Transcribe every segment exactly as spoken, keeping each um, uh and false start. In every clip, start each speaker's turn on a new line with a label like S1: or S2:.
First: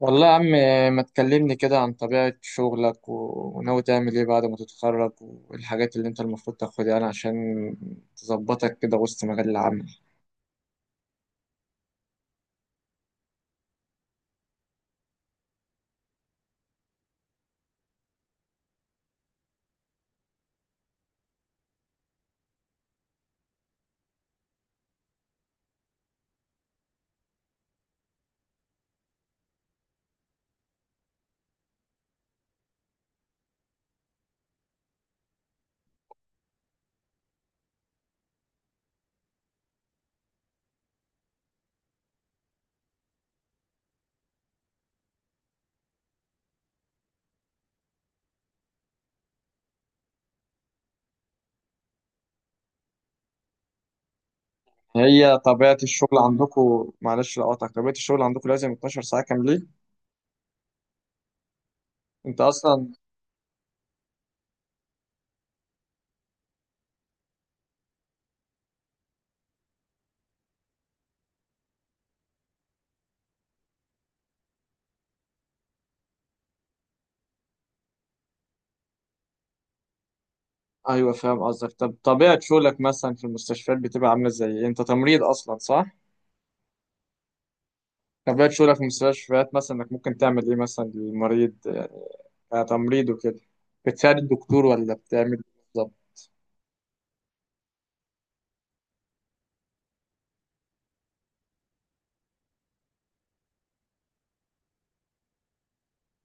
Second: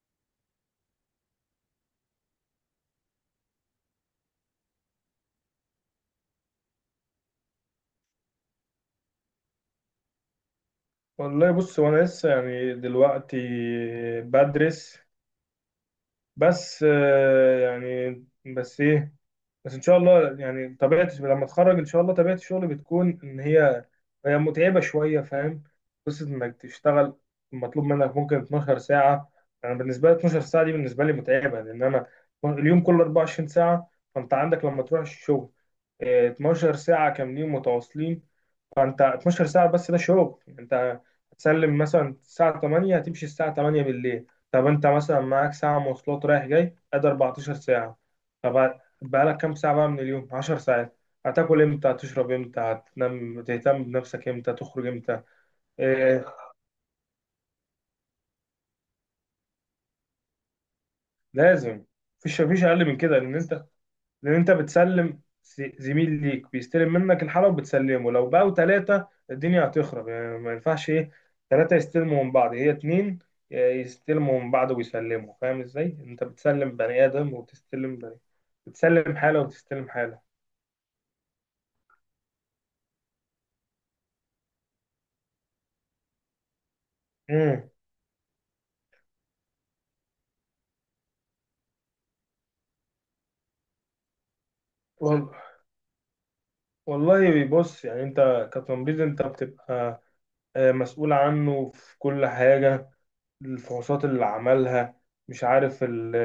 S1: والله يا عم، ما تكلمني كده عن طبيعة شغلك و- وناوي تعمل ايه بعد ما تتخرج والحاجات اللي انت المفروض تاخدها يعني عشان تظبطك كده وسط مجال العمل.
S2: والله بص. وانا لسه يعني دلوقتي بدرس. بس آه، يعني بس ايه. بس ان شاء الله يعني طبيعه لما اتخرج ان شاء الله طبيعه الشغل بتكون ان هي هي متعبه شويه، فاهم؟ قصه انك تشتغل مطلوب منك ممكن اتناشر ساعه. انا يعني بالنسبه لي اتناشر ساعه دي بالنسبه لي متعبه، لان انا اليوم كله اربعة وعشرين ساعه، فانت عندك لما تروح الشغل آه، اثنتا عشرة ساعه كاملين متواصلين. فانت اثنتا عشرة ساعه، بس ده شغل. انت هتسلم مثلا الساعه ثمانية، هتمشي الساعه ثمانية بالليل. طب انت مثلا معاك ساعه مواصلات رايح جاي، ادي اربعتاشر ساعه. طب بقالك كام ساعه بقى من اليوم؟ 10 ساعات. هتاكل امتى؟ هتشرب امتى؟ هتنام؟ تهتم بنفسك امتى؟ تخرج امتى؟
S1: هي طبيعة الشغل
S2: إيه،
S1: عندكم، معلش لو قاطعك، طبيعة الشغل عندكم لازم اتناشر ساعة كاملين؟
S2: لازم.
S1: انت
S2: مفيش مفيش اقل
S1: اصلا
S2: من كده، لان انت لان انت بتسلم، س- زميل ليك بيستلم منك الحاله وبتسلمه. لو بقوا ثلاثه الدنيا هتخرب، يعني ما ينفعش ايه، ثلاثه يستلموا من بعض. هي اتنين يستلموا من بعض ويسلموا، فاهم ازاي؟ انت بتسلم بني ادم وتستلم بني، بتسلم حاله وتستلم حاله.
S1: ايوه فاهم قصدك. طب طبيعة شغلك مثلا في المستشفيات بتبقى عاملة ازاي إيه؟ انت تمريض اصلا صح؟
S2: امم.
S1: طبيعة شغلك في المستشفيات مثلا انك ممكن تعمل ايه مثلا للمريض، آه، كتمريض وكده، بتساعد الدكتور ولا
S2: وال...
S1: بتعمل إيه بالظبط؟
S2: والله بص. يعني انت كتمريض انت بتبقى آه، مسؤول عنه في كل حاجه. الفحوصات اللي عملها، مش عارف ال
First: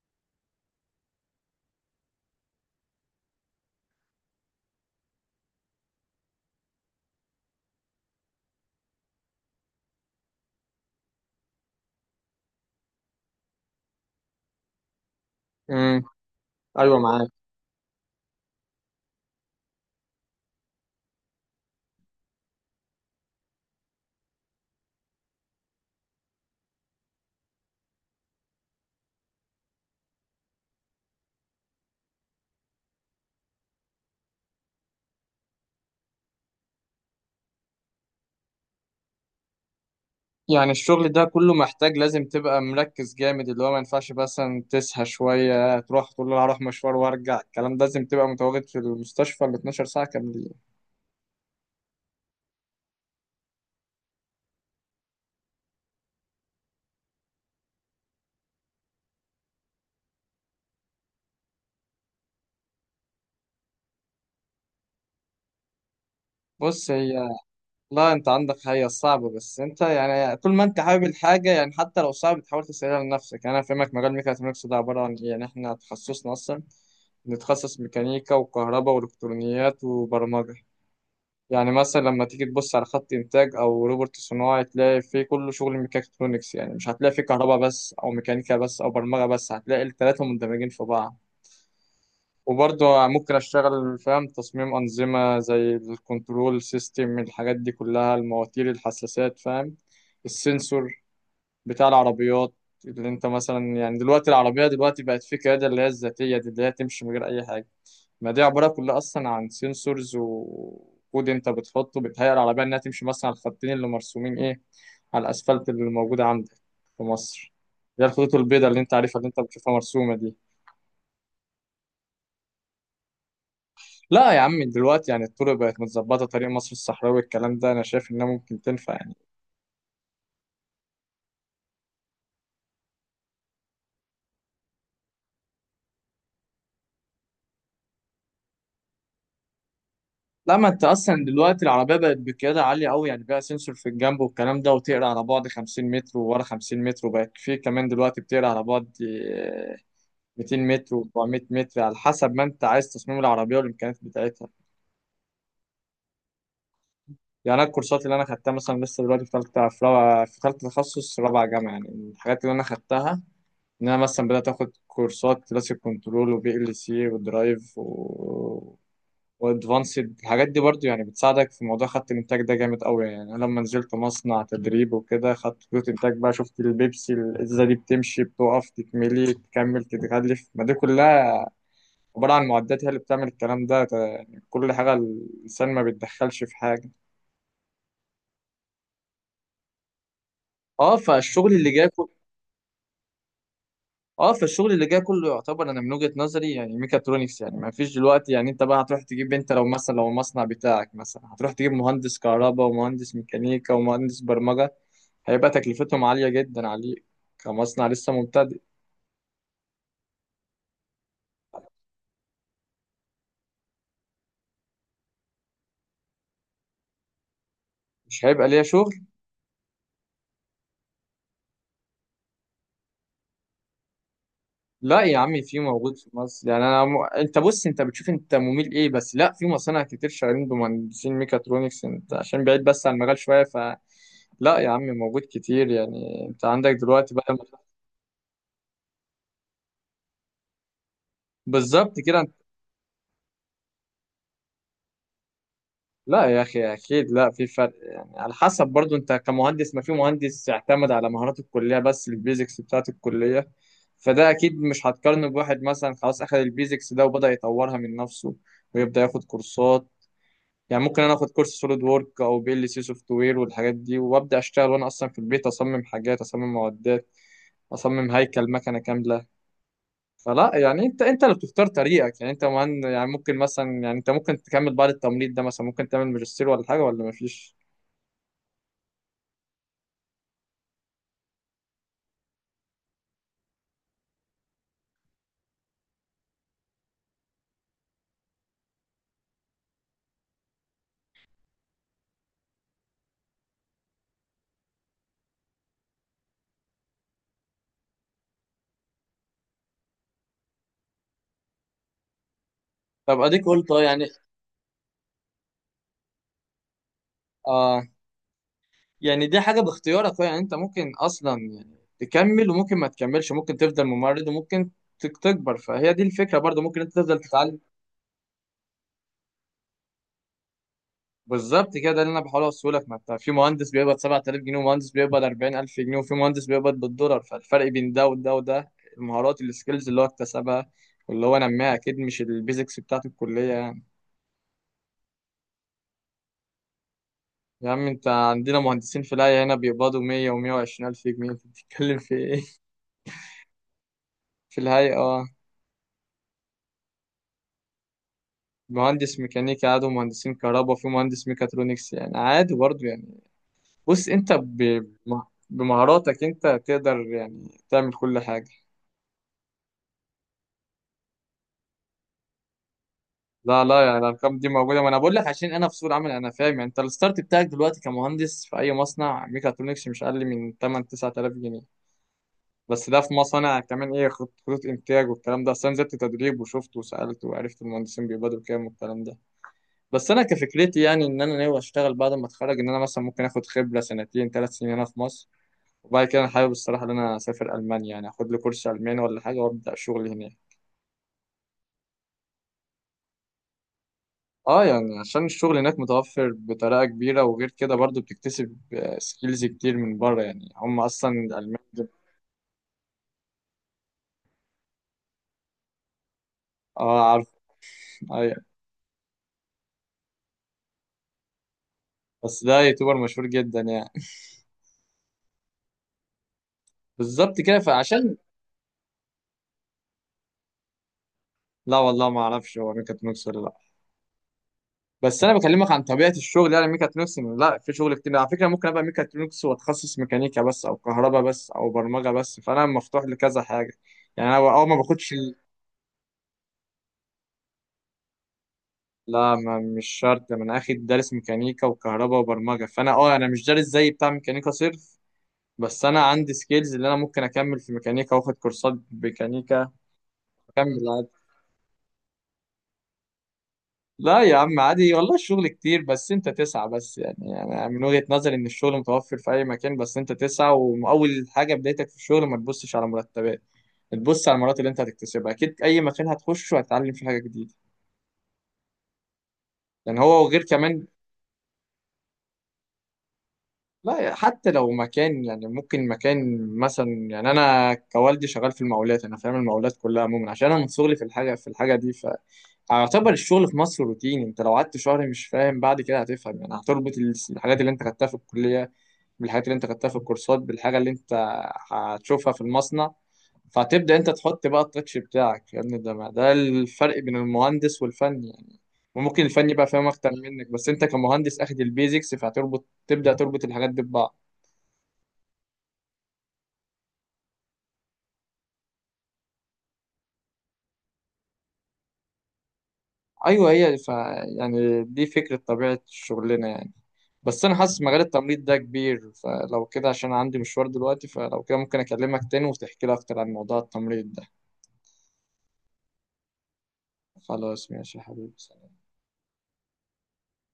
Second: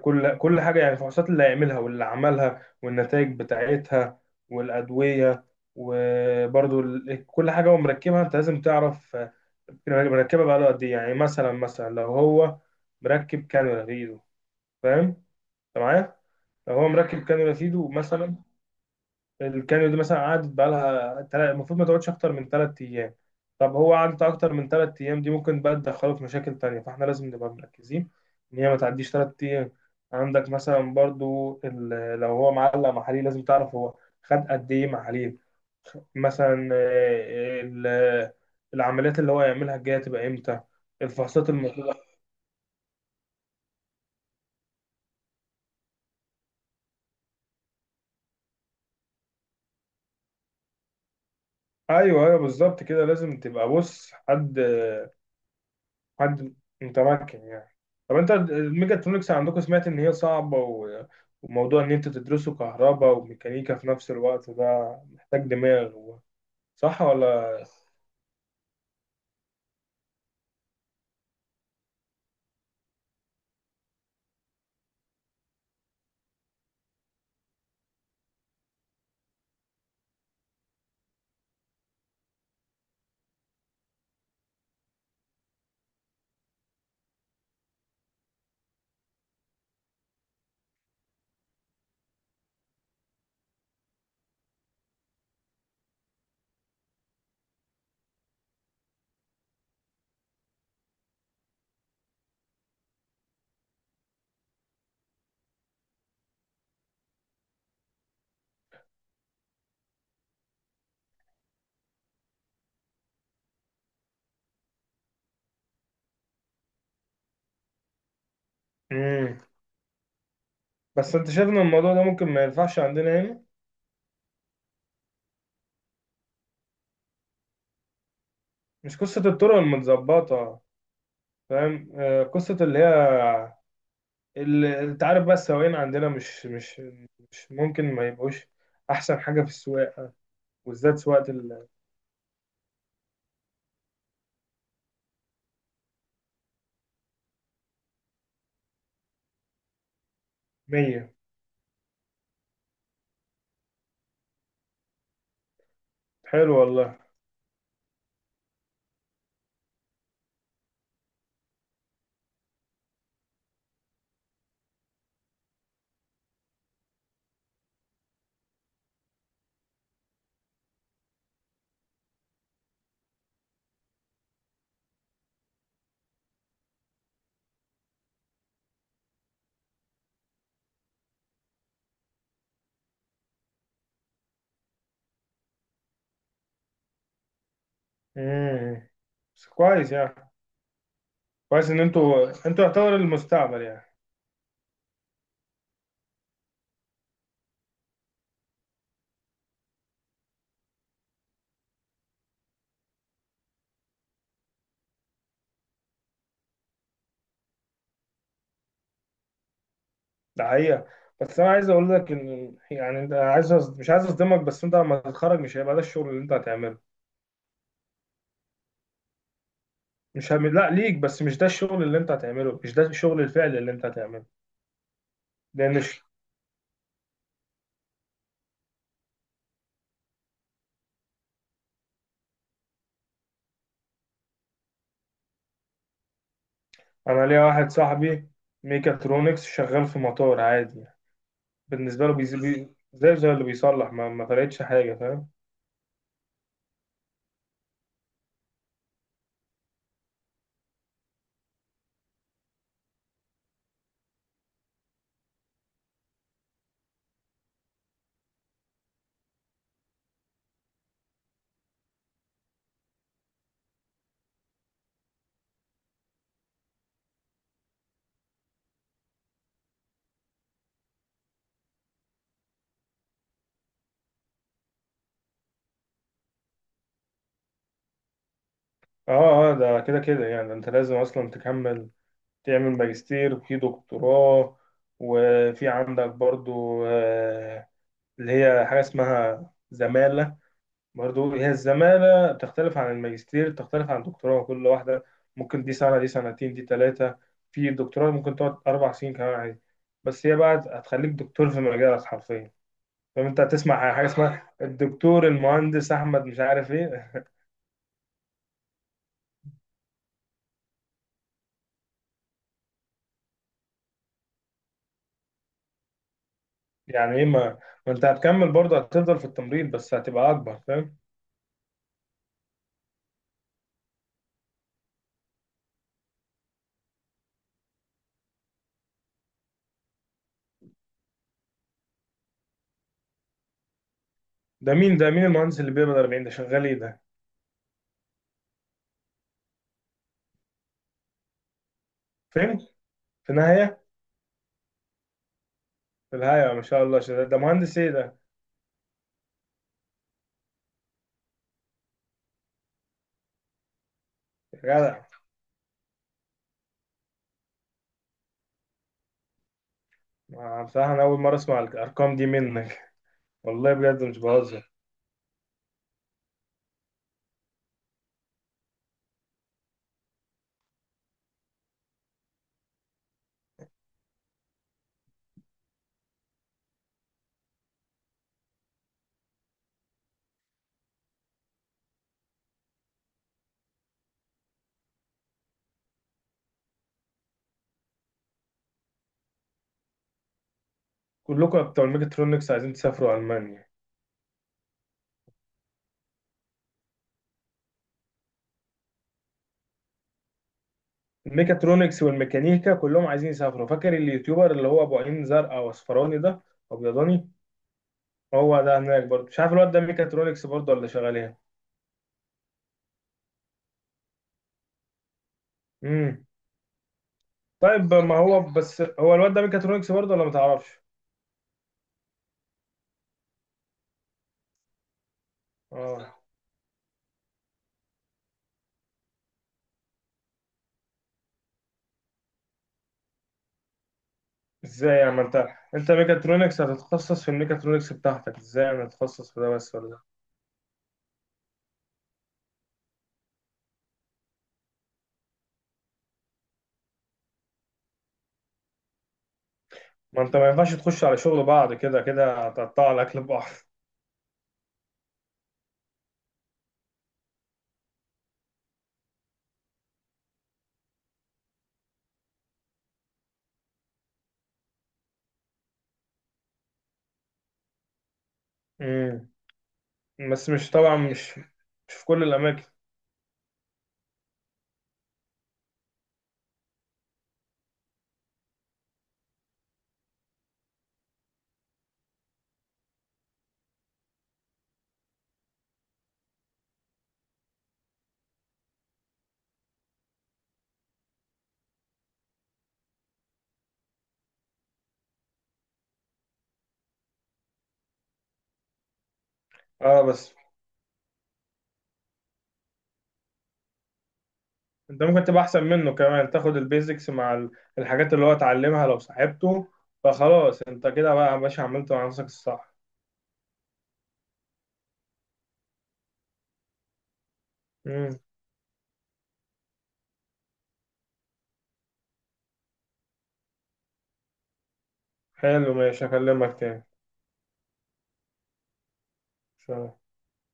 S2: كل كل حاجة، يعني الفحوصات اللي هيعملها واللي عملها والنتائج بتاعتها والأدوية. وبرضو ال- كل حاجة هو مركبها أنت لازم تعرف آه، مركبها بقاله قد إيه. يعني مثلا، مثلا لو هو مركب كانولا في إيده، فاهم؟ أنت
S1: امم.
S2: معايا؟ لو هو
S1: ايوه
S2: مركب
S1: معاك.
S2: كانولا في إيده مثلا، الكانيو دي مثلا قعدت بقالها، تلا- المفروض ما تقعدش اكتر من ثلاث ايام. طب هو قعدت اكتر من ثلاث ايام، دي ممكن بقى تدخله في مشاكل تانية، فاحنا لازم نبقى مركزين ان هي ما تعديش ثلاث ايام. عندك مثلا برضو ال- لو هو معلق محاليل، لازم تعرف هو خد قد ايه محاليل. مثلا آه، ال- العمليات اللي هو يعملها الجايه تبقى امتى.
S1: يعني الشغل ده
S2: الفحوصات
S1: كله محتاج
S2: المطلوبه.
S1: لازم تبقى مركز جامد، اللي هو ما ينفعش مثلا تسهى شوية تروح تقول له هروح مشوار وارجع، الكلام ده لازم تبقى متواجد في المستشفى ال اتناشر ساعة كاملين.
S2: ايوه ايوه، بالظبط كده. لازم تبقى بص حد، حد متمكن يعني. طب انت الميجاترونكس عندكم سمعت ان هي صعبة، و... وموضوع ان انت تدرسه كهرباء وميكانيكا في نفس الوقت، ده محتاج دماغ و...
S1: بص
S2: صح
S1: هي،
S2: ولا؟
S1: لا انت عندك هي صعبة بس انت يعني طول ما انت حابب الحاجة يعني حتى لو صعب تحاول تسهلها لنفسك. يعني انا فاهمك مجال ميكاترونكس ده عبارة عن ايه، يعني احنا تخصصنا اصلا نتخصص ميكانيكا وكهرباء والكترونيات وبرمجة. يعني مثلا لما تيجي تبص على خط انتاج او روبوت صناعي تلاقي فيه كله شغل ميكاترونكس، يعني مش هتلاقي فيه كهرباء بس او ميكانيكا بس او برمجة بس، هتلاقي التلاتة مندمجين في بعض. وبرضه ممكن اشتغل فاهم تصميم انظمة زي الكنترول سيستم، الحاجات دي كلها، المواتير، الحساسات، فاهم، السنسور بتاع العربيات، اللي انت مثلا يعني دلوقتي العربية دلوقتي بقت في قيادة اللي هي الذاتية دي اللي هي تمشي من غير اي حاجة. ما دي عبارة كلها أصلا عن سنسورز وكود أنت بتحطه بيتهيأ على بال إنها تمشي مثلا على الخطين اللي مرسومين إيه، على الأسفلت اللي موجود عندك في مصر، اللي هي الخطوط البيضاء اللي أنت عارفها اللي أنت
S2: امم.
S1: بتشوفها مرسومة دي.
S2: بس انت شايف ان الموضوع ده ممكن ما ينفعش عندنا هنا.
S1: لا يا عم دلوقتي يعني الطرق بقت متظبطة، طريق مصر الصحراوي الكلام ده أنا شايف إنها ممكن تنفع
S2: مش
S1: يعني.
S2: قصة الطرق المتظبطة، فاهم آه، قصة اللي هي، اللي انت عارف بقى السواقين عندنا مش مش مش ممكن ما يبقوش احسن حاجة في السواقة،
S1: لا ما أنت
S2: وبالذات
S1: أصلا
S2: سواقة
S1: دلوقتي العربية بقت بقيادة عالية أوي، يعني بقى سنسور في الجنب والكلام ده وتقرا على بعد خمسين متر وورا خمسين متر، وبقت في كمان دلوقتي بتقرا على بعد مئتين متر
S2: المية.
S1: و400 متر على حسب ما انت عايز تصميم العربيه والامكانيات بتاعتها.
S2: حلو والله.
S1: يعني انا الكورسات اللي انا خدتها مثلا لسه دلوقتي في ثالثه، في رابعه، في ثالثه تخصص رابعه جامعه يعني، الحاجات اللي انا خدتها ان انا مثلا بدات اخد كورسات كلاسيك كنترول وبي ال سي ودرايف و وادفانسد، الحاجات دي برضو يعني بتساعدك في موضوع خط الانتاج ده جامد قوي. يعني انا لما نزلت مصنع تدريب وكده خدت خطوط انتاج بقى، شفت البيبسي الازازه دي بتمشي بتقف تتملي تكمل تتغلف، ما دي كلها عبارة عن معدات هي اللي بتعمل الكلام ده، ت- يعني كل حاجة الإنسان ما بيتدخلش في حاجة.
S2: امم. بس كويس يعني.
S1: اه فالشغل اللي
S2: كويس ان
S1: جاي كله
S2: انتوا انتوا يعتبر المستقبل يعني.
S1: اه فالشغل اللي جاي كله يعتبر انا من وجهة نظري يعني ميكاترونكس، يعني ما فيش دلوقتي، يعني انت بقى هتروح تجيب، انت لو مثلا لو المصنع بتاعك مثلا هتروح تجيب مهندس كهرباء ومهندس ميكانيكا ومهندس برمجة، هيبقى تكلفتهم عالية جدا عليك كمصنع لسه مبتدئ.
S2: ده حقيقة. بس انا عايز اقول لك ان يعني انت عايز، أص- مش عايز اصدمك. بس انت لما تتخرج مش هيبقى ده الشغل اللي انت هتعمله.
S1: مش هيبقى ليا شغل؟
S2: مش هم... لا، ليك، بس مش ده الشغل اللي انت هتعمله، مش ده الشغل الفعلي اللي انت هتعمله.
S1: لا يا عمي في،
S2: لان
S1: موجود
S2: ش-
S1: في مصر، يعني انا م... انت بص انت بتشوف انت مميل ايه، بس لا في مصانع كتير شغالين بمهندسين ميكاترونكس، انت عشان بعيد بس عن المجال شويه ف، لا يا عمي موجود كتير. يعني انت عندك دلوقتي
S2: انا
S1: بقى،
S2: ليا واحد صاحبي ميكاترونكس شغال في مطار عادي،
S1: بالظبط
S2: بالنسبة له
S1: كده انت...
S2: بيزي... بي... زي زي اللي بيصلح، ما, ما فرقتش حاجة، فاهم؟
S1: لا يا اخي اكيد لا في فرق، يعني على حسب برضو انت كمهندس، ما في مهندس اعتمد على مهارات الكليه بس، البيزكس بتاعت الكليه فده اكيد مش هتقارنه بواحد مثلا خلاص اخذ البيزكس ده وبدأ يطورها من نفسه ويبدأ ياخد كورسات. يعني ممكن انا اخد كورس سوليد وورك او بي ال سي سوفت وير والحاجات دي وابدا اشتغل، وانا اصلا في البيت اصمم حاجات، اصمم معدات، اصمم هيكل مكنه كامله. فلا يعني انت انت اللي بتختار طريقك، يعني انت مهن، يعني ممكن مثلا يعني انت ممكن تكمل بعد التمريض ده مثلا ممكن تعمل ماجستير ولا حاجه ولا مفيش؟
S2: اه اه. ده كده كده يعني انت لازم اصلا تكمل. تعمل ماجستير، وفي دكتوراه. وفي عندك برضو آه، اللي هي حاجة اسمها زمالة. برضو هي الزمالة بتختلف عن الماجستير، بتختلف عن الدكتوراه. كل واحدة ممكن، دي سنة، دي سنتين، دي ثلاثة. في الدكتوراه ممكن تقعد أربع سنين كمان عادي. بس هي بقى هتخليك دكتور في مجالك حرفيا.
S1: طب
S2: فانت
S1: اديك قلت اه
S2: هتسمع
S1: يعني.
S2: حاجة اسمها الدكتور المهندس أحمد مش عارف إيه.
S1: اه يعني دي حاجه باختيارك، يعني انت ممكن اصلا يعني تكمل وممكن ما تكملش، ممكن تفضل ممرض وممكن تك- تكبر، فهي دي الفكره برضو، ممكن انت
S2: يعني
S1: تفضل
S2: إيه؟ ما
S1: تتعلم.
S2: ما أنت هتكمل برضه، هتفضل في التمريض بس هتبقى أكبر، فاهم؟
S1: بالظبط كده، ده اللي انا بحاول اوصله لك، ما انت في مهندس بيقبض سبعة آلاف جنيه ومهندس بيقبض اربعين الف جنيه وفي مهندس بيقبض بالدولار، فالفرق بين ده وده وده المهارات السكيلز اللي هو اكتسبها واللي هو نماها اكيد مش البيزكس بتاعت الكليه يعني.
S2: ده مين ده مين المهندس اللي بيقبض اربعين ده؟ شغال ايه ده؟
S1: يا عم انت عندنا مهندسين في الهيئه هنا بيقبضوا مئة و120 الف جنيه، انت بتتكلم في ايه؟
S2: فين؟ في النهاية
S1: في الهيئه اه.
S2: في النهاية ما شاء الله شغال ده. مهندس ايه ده؟
S1: مهندس ميكانيكا عادي ومهندسين كهرباء وفي مهندس ميكاترونكس يعني عادي برضه يعني. بص انت
S2: يا
S1: ب-
S2: جدع.
S1: بمهاراتك انت تقدر يعني تعمل كل حاجه.
S2: آه، بصراحة أنا أول مرة أسمع الأرقام دي منك.
S1: لا
S2: والله
S1: لا يعني
S2: بجد مش
S1: الارقام دي
S2: بهزر.
S1: موجوده، ما انا بقول لك عشان انا في سوق العمل انا فاهم. يعني انت الستارت بتاعك دلوقتي كمهندس في اي مصنع ميكاترونكس مش اقل من تمنية تسعة آلاف جنيه، بس ده في مصانع كمان ايه خط- خطوط انتاج والكلام ده. اصل انا نزلت تدريب وشفت وسالت وعرفت المهندسين بيقبضوا كام والكلام ده. بس انا كفكرتي يعني ان انا ناوي اشتغل بعد ما اتخرج، ان انا مثلا ممكن اخد خبره سنتين ثلاث سنين هنا في مصر، وبعد كده انا حابب الصراحه ان انا اسافر المانيا يعني اخد لي كورس الماني ولا حاجه وابدا شغل هناك.
S2: كلكم بتوع الميكاترونكس عايزين تسافروا ألمانيا.
S1: اه يعني عشان الشغل هناك متوفر بطريقة كبيرة، وغير كده برضو بتكتسب سكيلز كتير من بره، يعني هم اصلا الالمان دول-
S2: الميكاترونكس والميكانيكا كلهم عايزين يسافروا. فاكر اليوتيوبر اللي هو أبو عين زرقاء وأصفراني ده،
S1: اه عارف.
S2: أبيضاني.
S1: ايوه
S2: هو ده هناك برضه، مش عارف الواد ده ميكاترونكس برضه ولا شغال ايه.
S1: بس ده يوتيوبر مشهور جدا يعني.
S2: امم.
S1: بالظبط كده
S2: طيب
S1: فعشان،
S2: ما هو بس هو الواد ده ميكاترونكس برضه ولا ما تعرفش؟
S1: لا والله ما اعرفش هو ميكاترونكس ولا لا. بس انا بكلمك عن طبيعة
S2: اه.
S1: الشغل يعني ميكاترونكس إن لا في شغل كتير على فكرة، ممكن ابقى ميكاترونكس واتخصص ميكانيكا بس او كهرباء بس او برمجة بس، فانا مفتوح لكذا حاجة. يعني انا اول ما
S2: ازاي يعني؟
S1: باخدش،
S2: ما انت، انت ميكاترونكس، هتتخصص في الميكاترونكس بتاعتك ازاي؟ انا اتخصص
S1: لا
S2: في ده
S1: ما
S2: بس
S1: مش
S2: ولا ده؟
S1: شرط، ما انا اخد دارس ميكانيكا وكهرباء وبرمجه فانا اه انا مش دارس زي بتاع ميكانيكا صرف، بس انا عندي سكيلز اللي انا ممكن اكمل في ميكانيكا واخد كورسات ميكانيكا.
S2: ما انت ما ينفعش
S1: اكمل
S2: تخش
S1: عادي.
S2: على شغل بعض، كده كده هتقطع الاكل ببعض.
S1: لا يا عم عادي والله، الشغل كتير بس انت تسعى بس. يعني انا من وجهة نظري ان الشغل متوفر في اي مكان بس انت تسعى، واول حاجه بدايتك في الشغل ما تبصش على مرتبات، تبص على المهارات اللي انت هتكتسبها. اكيد اي مكان هتخشه هتتعلم فيه حاجه جديده،
S2: امم.
S1: يعني هو وغير
S2: بس مش
S1: كمان،
S2: طبعا، مش مش في كل الاماكن.
S1: لا حتى لو مكان يعني ممكن مكان مثلا. يعني انا كوالدي شغال في المقاولات انا فاهم المقاولات كلها عموما عشان انا من صغري في الحاجه في الحاجه دي، فاعتبر الشغل في مصر روتيني. انت لو قعدت شهر مش فاهم بعد كده هتفهم، يعني هتربط ال- الحاجات اللي انت خدتها في الكليه بالحاجات اللي انت خدتها في الكورسات بالحاجه اللي انت هتشوفها في المصنع، فهتبدا انت تحط بقى التاتش بتاعك يا ابني. ده ما- ده الفرق بين المهندس والفني يعني. وممكن الفني بقى فاهم
S2: اه،
S1: اكتر
S2: بس
S1: منك، بس انت كمهندس اخد البيزكس فهتربط، تبدا تربط الحاجات دي ببعض.
S2: انت ممكن تبقى احسن منه كمان، تاخد البيزكس مع ال- الحاجات اللي هو اتعلمها لو صاحبته. فخلاص انت كده بقى يا باشا، عملت مع نفسك الصح.
S1: ايوه هي ف يعني دي فكره طبيعه شغلنا يعني. بس انا حاسس مجال
S2: امم.
S1: التمريض ده كبير، فلو كده عشان عندي مشوار دلوقتي، فلو كده ممكن اكلمك تاني وتحكي لي اكتر عن موضوع التمريض ده.
S2: حلو ماشي، هكلمك تاني.
S1: خلاص ماشي يا حبيبي.
S2: سلام.